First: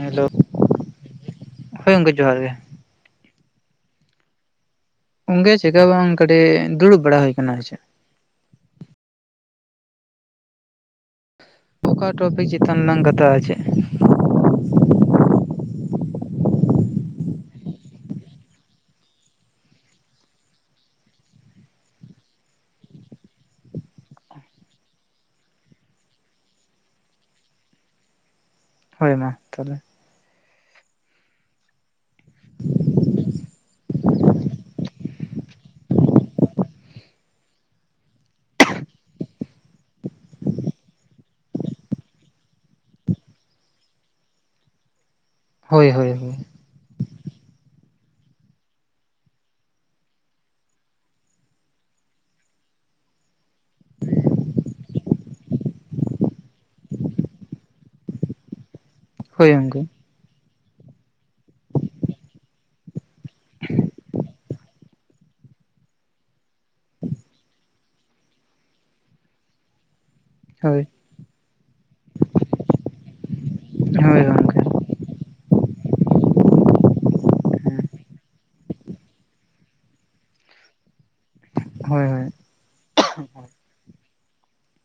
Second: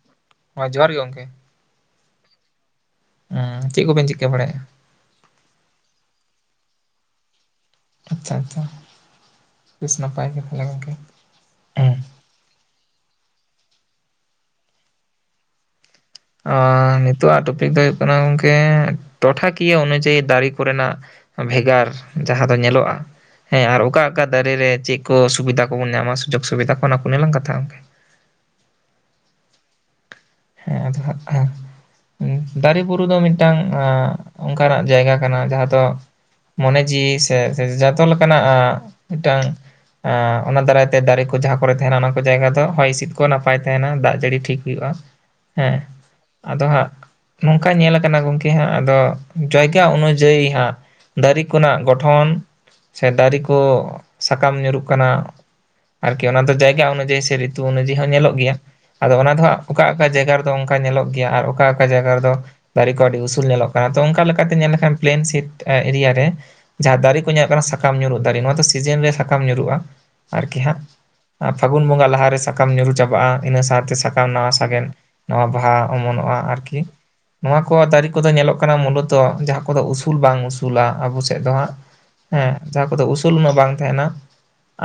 ᱦᱮᱸᱻᱞᱳ? ᱦᱚᱸ ᱡᱚᱦᱟᱨ ᱜᱮ ᱜᱚᱝᱠᱮ᱾ ᱦᱳᱭ ᱜᱚᱝᱠᱮ ᱡᱚᱦᱟᱨ ᱜᱮ᱾ ᱟᱸ ᱪᱮᱜ ᱠᱚᱵᱮᱱ ᱪᱤᱠᱟᱹ ᱵᱟᱲᱟᱭᱮᱜ-ᱟ? ᱜᱚᱝᱠᱮ ᱪᱮᱠᱟ ᱵᱟᱝ ᱠᱟᱹᱴᱤᱜ ᱫᱩᱲᱩᱵ ᱵᱟᱲᱟ ᱦᱩᱭ ᱟᱠᱟᱱᱟ ᱟᱨ ᱪᱮᱫ? ᱟᱪᱪᱷᱟ ᱟᱪᱪᱷᱟ ᱵᱮᱥ ᱱᱟᱯᱟᱭ ᱜᱮ ᱛᱟᱦᱮᱞᱮ ᱜᱚᱝᱠᱮ᱾ ᱚᱠᱟ ᱴᱚᱯᱤᱠ ᱪᱮᱛᱟᱱ ᱨᱮᱞᱟᱝ ᱠᱟᱛᱷᱟᱜᱼᱟ ᱪᱮᱫ? ᱟᱻ ᱱᱤᱛᱚᱜ-ᱟᱜ ᱴᱚᱯᱤᱠ ᱫᱚ ᱦᱩᱭᱩᱜ ᱠᱟᱱᱟ ᱜᱚᱝᱠᱮ ᱴᱚᱴᱷᱟ ᱠᱤᱭᱟᱹ ᱚᱱᱩᱡᱟᱹᱭᱤ ᱫᱟᱨᱤ ᱠᱚᱨᱮᱱᱟᱜ ᱵᱷᱮᱜᱟᱨ ᱡᱟᱦᱟᱸ ᱫᱚ ᱧᱮᱞᱚᱜᱼᱟ ᱦᱮᱸ ᱟᱨ ᱚᱠᱟ ᱚᱠᱟ ᱫᱟᱨᱮ ᱨᱮ ᱪᱮᱜ ᱠᱚ ᱥᱩᱵᱤᱫᱟ ᱠᱚᱵᱚᱱ ᱧᱟᱢᱼᱟ, ᱥᱩᱡᱳᱜᱽ ᱥᱩᱵᱤᱫᱷᱟ ᱠᱚ ᱚᱱᱟ ᱠᱚᱜᱮ ᱞᱟᱝ ᱠᱟᱛᱷᱟᱜᱼᱟ᱾ ᱦᱳᱭ ᱢᱟ ᱛᱟᱦᱮᱞᱮ᱾ ᱦᱮᱸ ᱟᱫᱚ ᱦᱟᱸᱜ [unintelligible] ᱫᱟᱨᱮ ᱵᱩᱨᱩ ᱫᱚ ᱢᱤᱫᱴᱟᱝ ᱟᱸ ᱚᱸᱠᱟᱱᱟᱜ ᱡᱟᱭᱜᱟ ᱠᱟᱱᱟ ᱡᱟᱦᱟᱸ ᱫᱚ ᱢᱚᱱᱮ ᱡᱤᱣᱤ ᱥᱮ ᱡᱟ-ᱡᱟ ᱡᱟᱛᱚ ᱞᱮᱠᱟᱱᱟᱜ ᱟᱸ ᱢᱤᱫᱴᱟᱝ ᱟᱸ ᱚᱱᱟ ᱫᱟᱨᱟᱭ ᱛᱮ ᱫᱟᱨᱮ ᱠᱚ ᱡᱟᱦᱟᱸ ᱠᱚᱨᱮ ᱛᱟᱦᱮᱸᱱᱟ ᱚᱱᱟ ᱠᱚ ᱡᱟᱭᱜᱟ ᱫᱚ ᱦᱚᱭ ᱦᱤᱸᱥᱤᱫ ᱠᱚ ᱱᱟᱯᱟᱭ ᱛᱟᱦᱮᱱᱟ ᱫᱟᱜ ᱡᱟᱹᱲᱤ ᱴᱷᱤᱠ ᱦᱩᱭᱩᱜᱼᱟ᱾ ᱦᱮᱸ ᱦᱳᱭ ᱦᱳᱭ ᱦᱳᱭ ᱟᱫᱚ ᱦᱟᱸᱜ ᱱᱚᱝᱠᱟ ᱧᱮᱞ ᱠᱟᱱᱟ ᱜᱚᱢᱠᱮ ᱦᱟᱸᱜ ᱟᱫᱚ ᱡᱟᱭᱜᱟ ᱚᱱᱩᱡᱟᱭᱤ ᱦᱟᱸᱜ ᱫᱟᱨᱮ ᱠᱚᱱᱟᱜ ᱜᱚᱴᱷᱚᱱ ᱥᱮ ᱫᱟᱨᱮ ᱠᱚ ᱥᱟᱠᱟᱢ ᱧᱩᱨᱩᱜ ᱠᱟᱱᱟ, ᱟᱨᱠᱤ ᱚᱱᱟ ᱫᱚ ᱡᱟᱭᱜᱟ ᱚᱱᱩᱡᱟᱭᱤ ᱥᱮ ᱨᱤᱛᱩ ᱚᱱᱩᱡᱟᱭᱤ ᱦᱟᱸᱜ ᱧᱮᱞᱚᱜ ᱜᱮᱭᱟ, ᱟᱫᱚ ᱚᱱᱟ ᱫᱚ ᱦᱳᱭ ᱦᱟᱸᱜ ᱜᱚᱝᱠᱮ ᱚᱠᱟ ᱚᱠᱟ ᱡᱟᱭᱜᱟ ᱨᱮ ᱚᱱᱠᱟ ᱧᱮᱞᱚᱜ ᱜᱮᱭᱟ ᱟᱨ ᱚᱠᱟ ᱚᱠᱟ ᱡᱟᱭᱜᱟ ᱨᱮᱫᱚ ᱫᱟᱨᱮ ᱠᱚ ᱟᱹᱰᱤ ᱩᱥᱩᱞ ᱧᱮᱞᱚᱜ ᱠᱟᱱᱟ ᱛᱚ ᱚᱱᱠᱟ ᱞᱮᱠᱟᱛᱮ ᱧᱮᱞ ᱞᱮᱠᱷᱟᱱ ᱯᱞᱮᱱ ᱥᱤᱴ ᱮᱨᱤᱭᱟ ᱨᱮ ᱡᱟᱦᱟᱸ ᱫᱟᱨᱮ ᱠᱚ ᱧᱮᱞᱚᱜ ᱠᱟᱱᱟ ᱥᱟᱠᱟᱢ ᱧᱩᱨᱩᱜ ᱫᱟᱨᱮ ᱱᱚᱣᱟ ᱫᱚ ᱥᱤᱡᱮᱱ ᱨᱮ ᱥᱟᱠᱟᱢ ᱧᱩᱨᱦᱩᱜ-ᱟ᱾ ᱟᱨᱠᱤ ᱦᱟᱸᱜ ᱦᱳᱭ ᱯᱷᱟᱹᱜᱩᱱ ᱵᱚᱸᱜᱟ ᱞᱟᱦᱟᱨᱮ ᱥᱟᱠᱟᱢ ᱧᱩᱨᱩ ᱪᱟᱵᱟᱜ-ᱟ, ᱤᱱᱟᱹ ᱥᱟᱶᱛᱮ ᱦᱳᱭ ᱥᱟᱠᱟᱢ ᱱᱟᱣᱟ ᱜᱚᱝᱠᱮ ᱥᱟᱜᱮᱱ ᱱᱟᱣᱟ ᱵᱟᱦᱟ ᱚᱢᱚᱱᱚᱜ-ᱟ ᱟᱨᱠᱤ᱾ ᱱᱚᱣᱟ ᱠᱚ ᱫᱟᱨᱮ ᱠᱚᱫᱚ ᱧᱮᱞᱚᱜ ᱠᱟᱱᱟ ᱢᱩᱞᱚ ᱛᱚ ᱡᱟᱦᱟᱸ ᱠᱚᱫᱚ ᱩᱥᱩᱞ ᱵᱟᱝ ᱩᱥᱩᱞᱟ ᱟᱵᱚ ᱥᱮᱫ ᱫᱚ ᱦᱟᱸᱜ ᱦᱳᱭ ᱦᱳᱭ ᱦᱮᱸ ᱡᱟᱦᱟᱸ ᱠᱚᱫᱚ ᱩᱥᱩᱞ ᱩᱱᱟᱹᱜ ᱵᱟᱝ ᱛᱟᱦᱮᱱᱟ,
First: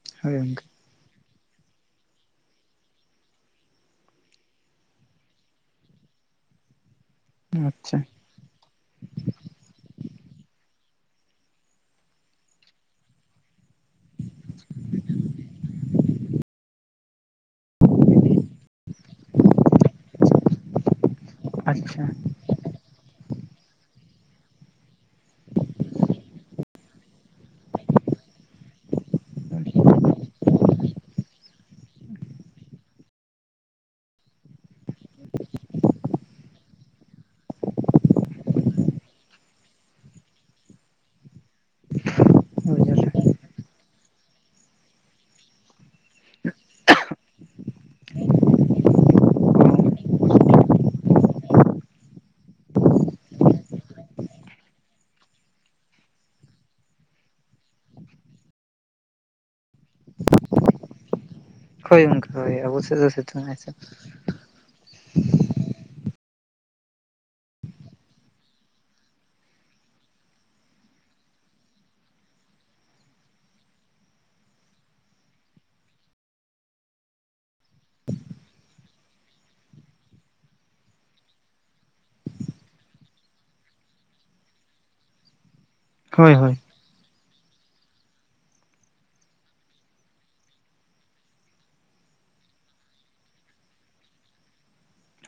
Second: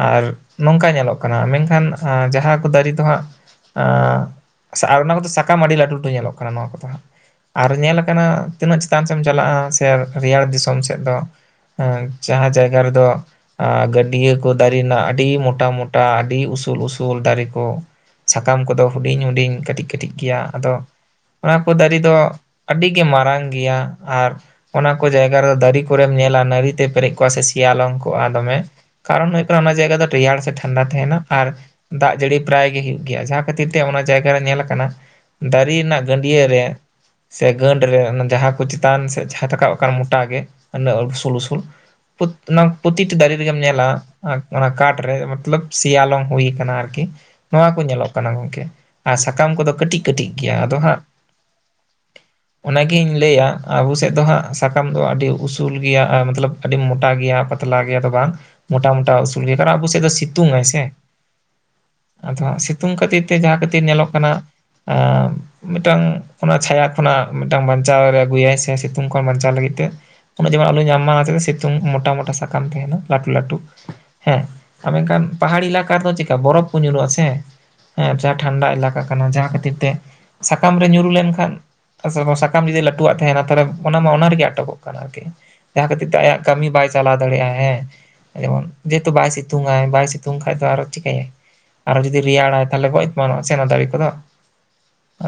ᱟᱨ ᱦᱳᱭ ᱜᱚᱝᱠᱮ ᱱᱚᱝᱠᱟ ᱧᱮᱞᱚᱜ ᱢᱮᱱᱠᱷᱟᱱ ᱡᱟᱦᱟᱸ ᱠᱚ ᱫᱟᱨᱮ ᱫᱚ ᱦᱟᱸᱜ ᱟᱨ ᱚᱱᱟ ᱠᱚᱫᱚ ᱥᱟᱠᱟᱢ ᱟᱹᱰᱤ ᱞᱟᱹᱴᱩ ᱞᱟᱹᱴᱩ ᱧᱮᱞᱚᱜ ᱠᱟᱱᱟ ᱱᱚᱣᱟ ᱠᱚᱫᱚ ᱦᱟᱸᱜ ᱟᱨ ᱧᱮᱞ ᱟᱪᱪᱷᱟ ᱟᱠᱟᱱᱟ᱾ ᱛᱤᱱᱟᱹᱜ ᱪᱮᱛᱟᱱ ᱥᱮᱢ ᱪᱟᱞᱟᱜ-ᱟ, ᱥᱮ ᱨᱮᱭᱟᱲ ᱫᱤᱥᱚᱢ ᱥᱮᱫ ᱫᱚ ᱡᱟᱦᱟᱸ ᱡᱟᱭᱜᱟ ᱨᱮᱫᱚ ᱟᱨ ᱜᱟᱹᱰᱭᱟᱹ ᱠᱚ ᱫᱟᱨᱮ ᱨᱮᱱᱟᱜ ᱟᱹᱰᱤ ᱢᱚᱴᱟ ᱢᱚᱴᱟ ᱟᱹᱰᱤ ᱩᱥᱩᱞ ᱩᱥᱩᱞ ᱫᱟᱨᱮ ᱠᱚ, ᱥᱟᱠᱟᱢ ᱠᱚᱫᱚ ᱦᱩᱰᱤᱧ ᱦᱩᱰᱤᱧ ᱠᱟᱹᱴᱤᱡ ᱠᱟᱹᱴᱤᱡ ᱜᱮᱭᱟ ᱟᱫᱚ ᱚᱱᱟ ᱠᱚ ᱫᱟᱨᱮ ᱟᱪᱪᱷᱟ ᱫᱚ, ᱟᱹᱰᱤ ᱜᱮ ᱢᱟᱨᱟᱝ ᱜᱮᱭᱟ, ᱟᱨ ᱚᱱᱟ ᱠᱚ ᱡᱟᱭᱜᱟ ᱨᱮᱫᱚ ᱫᱟᱨᱮ ᱠᱚᱨᱮᱢ ᱧᱮᱞᱟ ᱱᱟᱹᱲᱤᱛᱮ ᱯᱮᱨᱮᱡ ᱠᱚᱜ-ᱟ ᱥᱮ ᱥᱮᱭᱟᱞᱚᱢ ᱠᱚᱜ-ᱟ ᱫᱚᱢᱮ, ᱠᱟᱨᱚᱱ ᱦᱩᱭᱩᱜ ᱠᱟᱱᱟ ᱚᱱᱟ ᱡᱟᱭᱜᱟ ᱫᱚ ᱨᱮᱭᱟᱲᱟ ᱥᱮ ᱴᱷᱟᱱᱰᱟ ᱛᱟᱦᱮᱱᱟ, ᱟᱨ ᱫᱟᱜ ᱡᱟᱹᱲᱤ ᱯᱨᱟᱭ ᱜᱮ ᱦᱩᱭᱩᱜ ᱜᱮᱭᱟ ᱡᱟᱦᱟᱸ ᱠᱷᱟᱹᱛᱤᱨ ᱛᱮ ᱚᱱᱟ ᱡᱟᱭᱜᱟ ᱨᱮ ᱧᱮᱞ ᱠᱟᱱᱟ ᱫᱟᱨᱮ ᱨᱮᱱᱟᱜ ᱜᱟᱹᱰᱭᱟᱹ ᱨᱮ ᱥᱮ ᱜᱟᱹᱰ ᱨᱮ ᱚᱱᱟ ᱡᱟᱦᱟᱸ ᱠᱚ ᱪᱮᱛᱟᱱ ᱥᱮ ᱡᱟᱦᱟᱸ ᱨᱟᱠᱟᱵ ᱟᱠᱟᱱ ᱢᱚᱴᱟ ᱜᱮ ᱩᱱᱟᱹᱜ ᱩᱥᱩᱞ ᱩᱥᱩᱞ [inaudible] ᱚᱱᱟ ᱯᱨᱚᱛᱤᱴᱤ ᱫᱟᱨᱮ ᱨᱮᱜᱮᱢ ᱧᱮᱞᱟ ᱚᱱᱟ ᱠᱟᱴ ᱨᱮ ᱢᱚᱛᱞᱚᱵ ᱥᱮᱭᱟᱞᱚᱢ ᱦᱩᱭ ᱟᱠᱟᱱᱟ ᱟᱨᱠᱤ᱾ ᱱᱚᱣᱟ ᱠᱚ ᱧᱮᱞᱚᱜ ᱠᱟᱱᱟ ᱜᱚᱢᱠᱮ ᱟᱨ ᱥᱟᱠᱟᱢ ᱠᱚᱫᱚ ᱠᱟᱹᱴᱤᱡ ᱠᱟᱹᱴᱤᱡ ᱜᱮᱭᱟ, ᱟᱫᱚ ᱦᱟᱸᱜ [unintelligible] ᱚᱱᱟᱜᱤᱧ ᱞᱟᱹᱭᱟᱜ-ᱟ ᱟᱵᱚ ᱥᱮᱫ ᱫᱚ ᱦᱟᱸᱜ ᱥᱟᱠᱟᱢ ᱫᱚ ᱟᱹᱰᱤ ᱩᱥᱩᱞ ᱜᱮᱭᱟ, ᱟᱨ ᱢᱚᱛᱞᱚᱵ ᱟᱹᱰᱤ ᱢᱚᱴᱟ ᱜᱮᱭᱟ ᱯᱟᱛᱞᱟ ᱜᱮᱭᱟ ᱛᱚ ᱵᱟᱝ ᱢᱚᱴᱟ ᱢᱚᱴᱟ ᱩᱥᱩᱞ ᱜᱮᱭᱟ ᱠᱟᱨᱚᱱ ᱟᱵᱚ ᱥᱮᱫ ᱫᱚ ᱥᱤᱛᱩᱝᱟᱭ ᱥᱮ, ᱦᱳᱭ ᱜᱚᱝᱠᱮ ᱟᱫᱚ ᱦᱳᱭ ᱦᱟᱸᱜ ᱟᱵᱚ ᱥᱤᱛᱩᱝ ᱥᱮᱫ ᱫᱚ ᱠᱷᱟᱹᱛᱤᱨ ᱛᱮ ᱥᱤᱛᱩᱝ ᱟᱭ ᱡᱟᱦᱟᱸ ᱥᱮ ᱠᱷᱟᱹᱛᱤᱨ ᱧᱮᱞᱚᱜ ᱠᱟᱱᱟ [inaudible] ᱢᱤᱫᱴᱟᱝ ᱚᱱᱟ ᱪᱷᱟᱭᱟ ᱠᱷᱚᱱᱟᱜ ᱢᱤᱫᱴᱟᱝ ᱵᱟᱧᱪᱟᱣ ᱨᱮ ᱟᱹᱜᱩᱭᱟᱭ ᱥᱮ ᱥᱤᱛᱩᱝ ᱠᱷᱚᱱ ᱵᱟᱧᱪᱟᱣ ᱞᱟᱹᱜᱤᱫ ᱛᱮ᱾ ᱚᱱᱟ ᱡᱮᱢᱚᱱ ᱟᱞᱚᱭ ᱧᱟᱢ ᱢᱟ ᱪᱮ ᱥᱤᱛᱩᱝ ᱢᱚᱴᱟ ᱢᱚᱴᱟ ᱥᱟᱠᱟᱢ ᱛᱟᱦᱮᱱᱟ ᱞᱟᱹᱴᱩ ᱞᱟᱹᱴᱩ ᱦᱮᱸ, ᱟᱨ ᱢᱮᱱᱠᱷᱟᱱ ᱯᱟᱦᱟᱲᱤ ᱮᱞᱟᱠᱟ ᱨᱮᱫᱚ ᱪᱮᱠᱟ ᱵᱚᱨᱚᱯᱷ ᱠᱚ ᱧᱩᱨᱩᱜ-ᱟ, ᱥᱮ ᱦᱮᱸ ᱡᱟᱦᱟᱸ ᱴᱷᱟᱱᱰᱟ ᱮᱞᱟᱠᱟ ᱠᱟᱱᱟ ᱡᱟᱦᱟᱸ ᱠᱷᱟᱹᱛᱤᱨ ᱛᱮ ᱥᱟᱠᱟᱢ ᱨᱮ ᱧᱩᱨᱩ ᱞᱮᱱᱠᱷᱟᱱ ᱥᱟᱠᱟᱢ ᱡᱩᱫᱤ ᱞᱟᱹᱴᱩᱣᱟᱜ ᱛᱟᱦᱮᱱᱟ ᱛᱟᱦᱚᱞᱮ ᱚᱱᱟ ᱢᱟ ᱚᱱᱟ ᱨᱮᱜᱮ ᱟᱴᱚᱠᱚᱜ ᱠᱟᱱᱟ, ᱟᱨᱠᱤ ᱡᱟᱦᱟᱸ ᱠᱷᱟᱹᱛᱤᱨ ᱛᱮ ᱦᱳᱭ ᱟᱭᱟᱜ ᱦᱳᱭ ᱠᱟᱹᱢᱤ ᱵᱟᱭ ᱪᱟᱞᱟᱣ ᱫᱟᱲᱮᱭᱟᱜ ᱟᱭ ᱦᱮᱸ ᱡᱮᱢᱚᱱ ᱡᱮᱦᱮᱛᱩ ᱵᱟᱭ ᱥᱤᱛᱩᱝ ᱟᱭ ᱵᱟᱭ ᱥᱤᱛᱩᱝ ᱠᱷᱟᱡ ᱫᱚ ᱟᱨᱚ ᱪᱤᱠᱟᱹᱭᱟᱭ, ᱟᱨᱚ ᱡᱩᱫᱤ ᱨᱮᱭᱟᱲᱟᱭ ᱛᱟᱦᱚᱞᱮ ᱜᱚᱡ ᱮᱢᱟᱱᱚᱜ-ᱟ ᱥᱮ ᱚᱱᱟ ᱫᱟᱨᱮ ᱠᱚᱫᱚ,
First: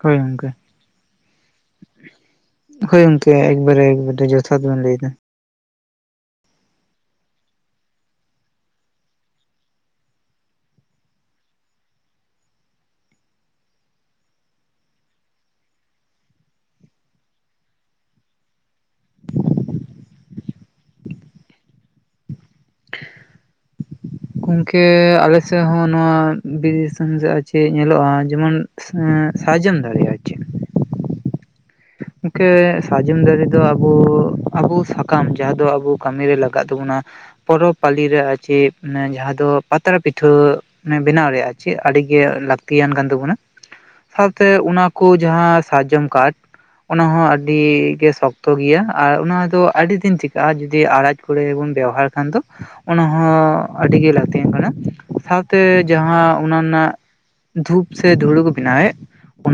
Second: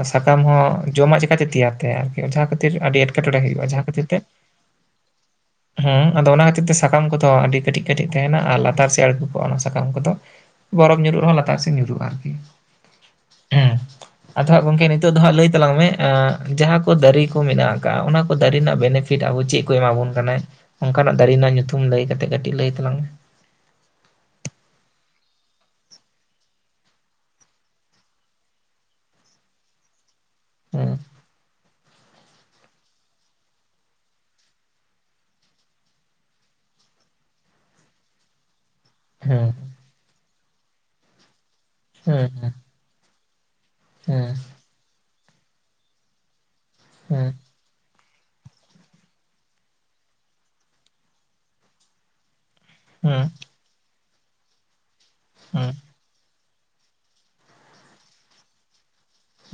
ᱦᱳᱭ ᱥᱟᱠᱟᱢ ᱜᱚᱝᱠᱮ ᱦᱚᱸ ᱡᱚᱢᱟᱜ ᱪᱤᱠᱟᱹ ᱛᱮ ᱛᱮᱭᱟᱨ ᱛᱟᱭᱟ ᱟᱨᱠᱤ ᱡᱟᱦᱟᱸ ᱠᱷᱟᱹᱛᱤᱨ ᱟᱹᱰᱤ ᱮᱴᱠᱮᱴᱚᱬᱮ ᱦᱩᱭᱩᱜ-ᱟ, ᱡᱟᱦᱟᱸ ᱠᱷᱟᱹᱛᱤᱨ ᱛᱮ ᱟᱰᱤ ᱡᱚᱛᱷᱟᱛ ᱵᱤᱱ ᱞᱟᱹᱭᱫᱟ, ᱦᱮᱸ ᱟᱫᱚ ᱚᱱᱟ ᱠᱷᱟᱹᱛᱤᱨ ᱛᱮ ᱥᱟᱠᱟᱢ ᱠᱚᱫᱚ ᱟᱹᱰᱤ ᱠᱟᱹᱴᱤᱡ ᱠᱟᱹᱴᱤᱡ ᱛᱟᱦᱮᱱᱟ ᱟᱨ ᱞᱟᱛᱟᱨ ᱥᱮᱫ ᱟᱬᱜᱩ ᱠᱚᱜ-ᱟ ᱚᱱᱟ ᱥᱟᱠᱟᱢ ᱠᱚᱫᱚ᱾ ᱵᱚᱨᱚᱯᱷ ᱧᱩᱨᱩᱜ ᱨᱮᱦᱚᱸ ᱞᱟᱛᱟᱨ ᱥᱮᱫ ᱧᱩᱨᱩᱜ-ᱟ ᱟᱨᱠᱤ, ᱦᱮᱸ [unintelligible] ᱟᱫᱚ ᱦᱟᱸᱜ ᱜᱚᱢᱠᱮ ᱱᱤᱛᱚᱜ ᱫᱚ ᱦᱟᱸᱜ ᱞᱟᱹᱭ ᱛᱟᱞᱟᱝ ᱢᱮ ᱡᱟᱦᱟᱸ ᱠᱚ ᱫᱟᱨᱮ ᱠᱚ ᱢᱮᱱᱟᱜ ᱟᱠᱟᱜ-ᱟ, ᱚᱱᱟ ᱠᱚ ᱫᱟᱨᱮ ᱨᱮᱱᱟᱜ ᱵᱮᱱᱤᱯᱷᱤᱴ ᱯᱷᱤᱴ ᱟᱵᱚ ᱪᱮᱫ ᱠᱚ ᱮᱢᱟ ᱵᱚᱱ ᱠᱟᱱᱟᱭ ᱚᱱᱠᱟᱱᱟᱜ ᱫᱟᱨᱮ ᱨᱮᱱᱟᱜ ᱧᱩᱛᱩᱢ ᱞᱟᱹᱭ ᱠᱟᱛᱮᱫ ᱠᱟᱹᱴᱤᱡ ᱞᱟᱹᱭ ᱛᱟᱞᱟᱝ ᱢᱮ᱾ ᱜᱚᱝᱠᱮ ᱟᱞᱮ ᱥᱮᱫ ᱦᱚᱸ ᱱᱚᱣᱟ ᱵᱤᱨ ᱫᱤᱥᱚᱢ ᱥᱮᱫ ᱟᱨ ᱪᱮᱫ ᱧᱮᱞᱚᱜ-ᱟ, ᱡᱮᱢᱚᱱ ᱮᱸᱻ ᱥᱟᱨᱡᱚᱢ ᱫᱟᱲᱮ ᱟᱨ ᱪᱮᱫ [unintelligible] ᱤᱝᱠᱟᱹ ᱥᱟᱨᱡᱚᱢ ᱫᱟᱨᱮ ᱫᱚ ᱟᱵᱚ ᱟᱵᱚ ᱥᱟᱠᱟᱢ ᱡᱟᱦᱟᱸ ᱫᱚ ᱟᱵᱚ ᱠᱟᱹᱢᱤ ᱨᱮ ᱞᱟᱜᱟᱜ ᱛᱟᱵᱚᱱᱟ, ᱯᱚᱨᱚᱵᱽ ᱯᱟᱞᱤ ᱨᱮ ᱟᱨ [unintelligible] ᱚᱱᱟ ᱡᱟᱦᱟᱸ ᱫᱚ ᱦᱮᱸ ᱯᱟᱛᱲᱟ ᱯᱤᱴᱷᱟᱹ ᱢᱟᱱᱮ ᱵᱮᱱᱟᱣ ᱨᱮ ᱟᱨ ᱪᱮᱫ ᱟᱹᱰᱤᱜᱮ ᱦᱮᱸ ᱞᱟᱹᱠᱛᱤᱭᱟᱱ ᱠᱟᱱ ᱛᱟᱵᱚᱱᱟ᱾ ᱦᱮᱸ ᱥᱟᱶᱛᱮ ᱚᱱᱟ ᱠᱚ ᱡᱟᱦᱟᱸ ᱥᱟᱨᱡᱚᱢ ᱠᱟᱴ ᱚᱱᱟ ᱦᱚᱸ ᱦᱮᱸ ᱦᱮᱸ ᱟ ᱰᱤ ᱜᱮ ᱥᱚᱠᱛᱚ ᱜᱮᱭᱟ ᱟᱨ ᱚᱱᱟ ᱫᱚ ᱟᱰᱤ ᱫᱤᱱ ᱴᱤᱠᱟᱜᱼᱟ ᱡᱚᱫᱤ ᱟᱲᱟᱡ ᱠᱚᱨᱮ ᱵᱚᱱ ᱵᱮᱵᱚᱦᱟᱨ ᱠᱷᱟᱱ ᱫᱚ, ᱚᱱᱟ ᱦᱮᱸ ᱦᱚᱸ ᱟᱹᱰᱤ ᱜᱮ ᱞᱟᱹᱠᱛᱤᱭᱟᱱ ᱠᱟᱱᱟ ᱥᱟᱶᱛᱮ ᱡᱟᱦᱟᱸ ᱚᱱᱟ ᱨᱮᱱᱟᱜ ᱫᱷᱩᱯ ᱥᱮ ᱫᱷᱩᱲᱩ ᱠᱚ ᱵᱮᱱᱟᱣᱮᱫ,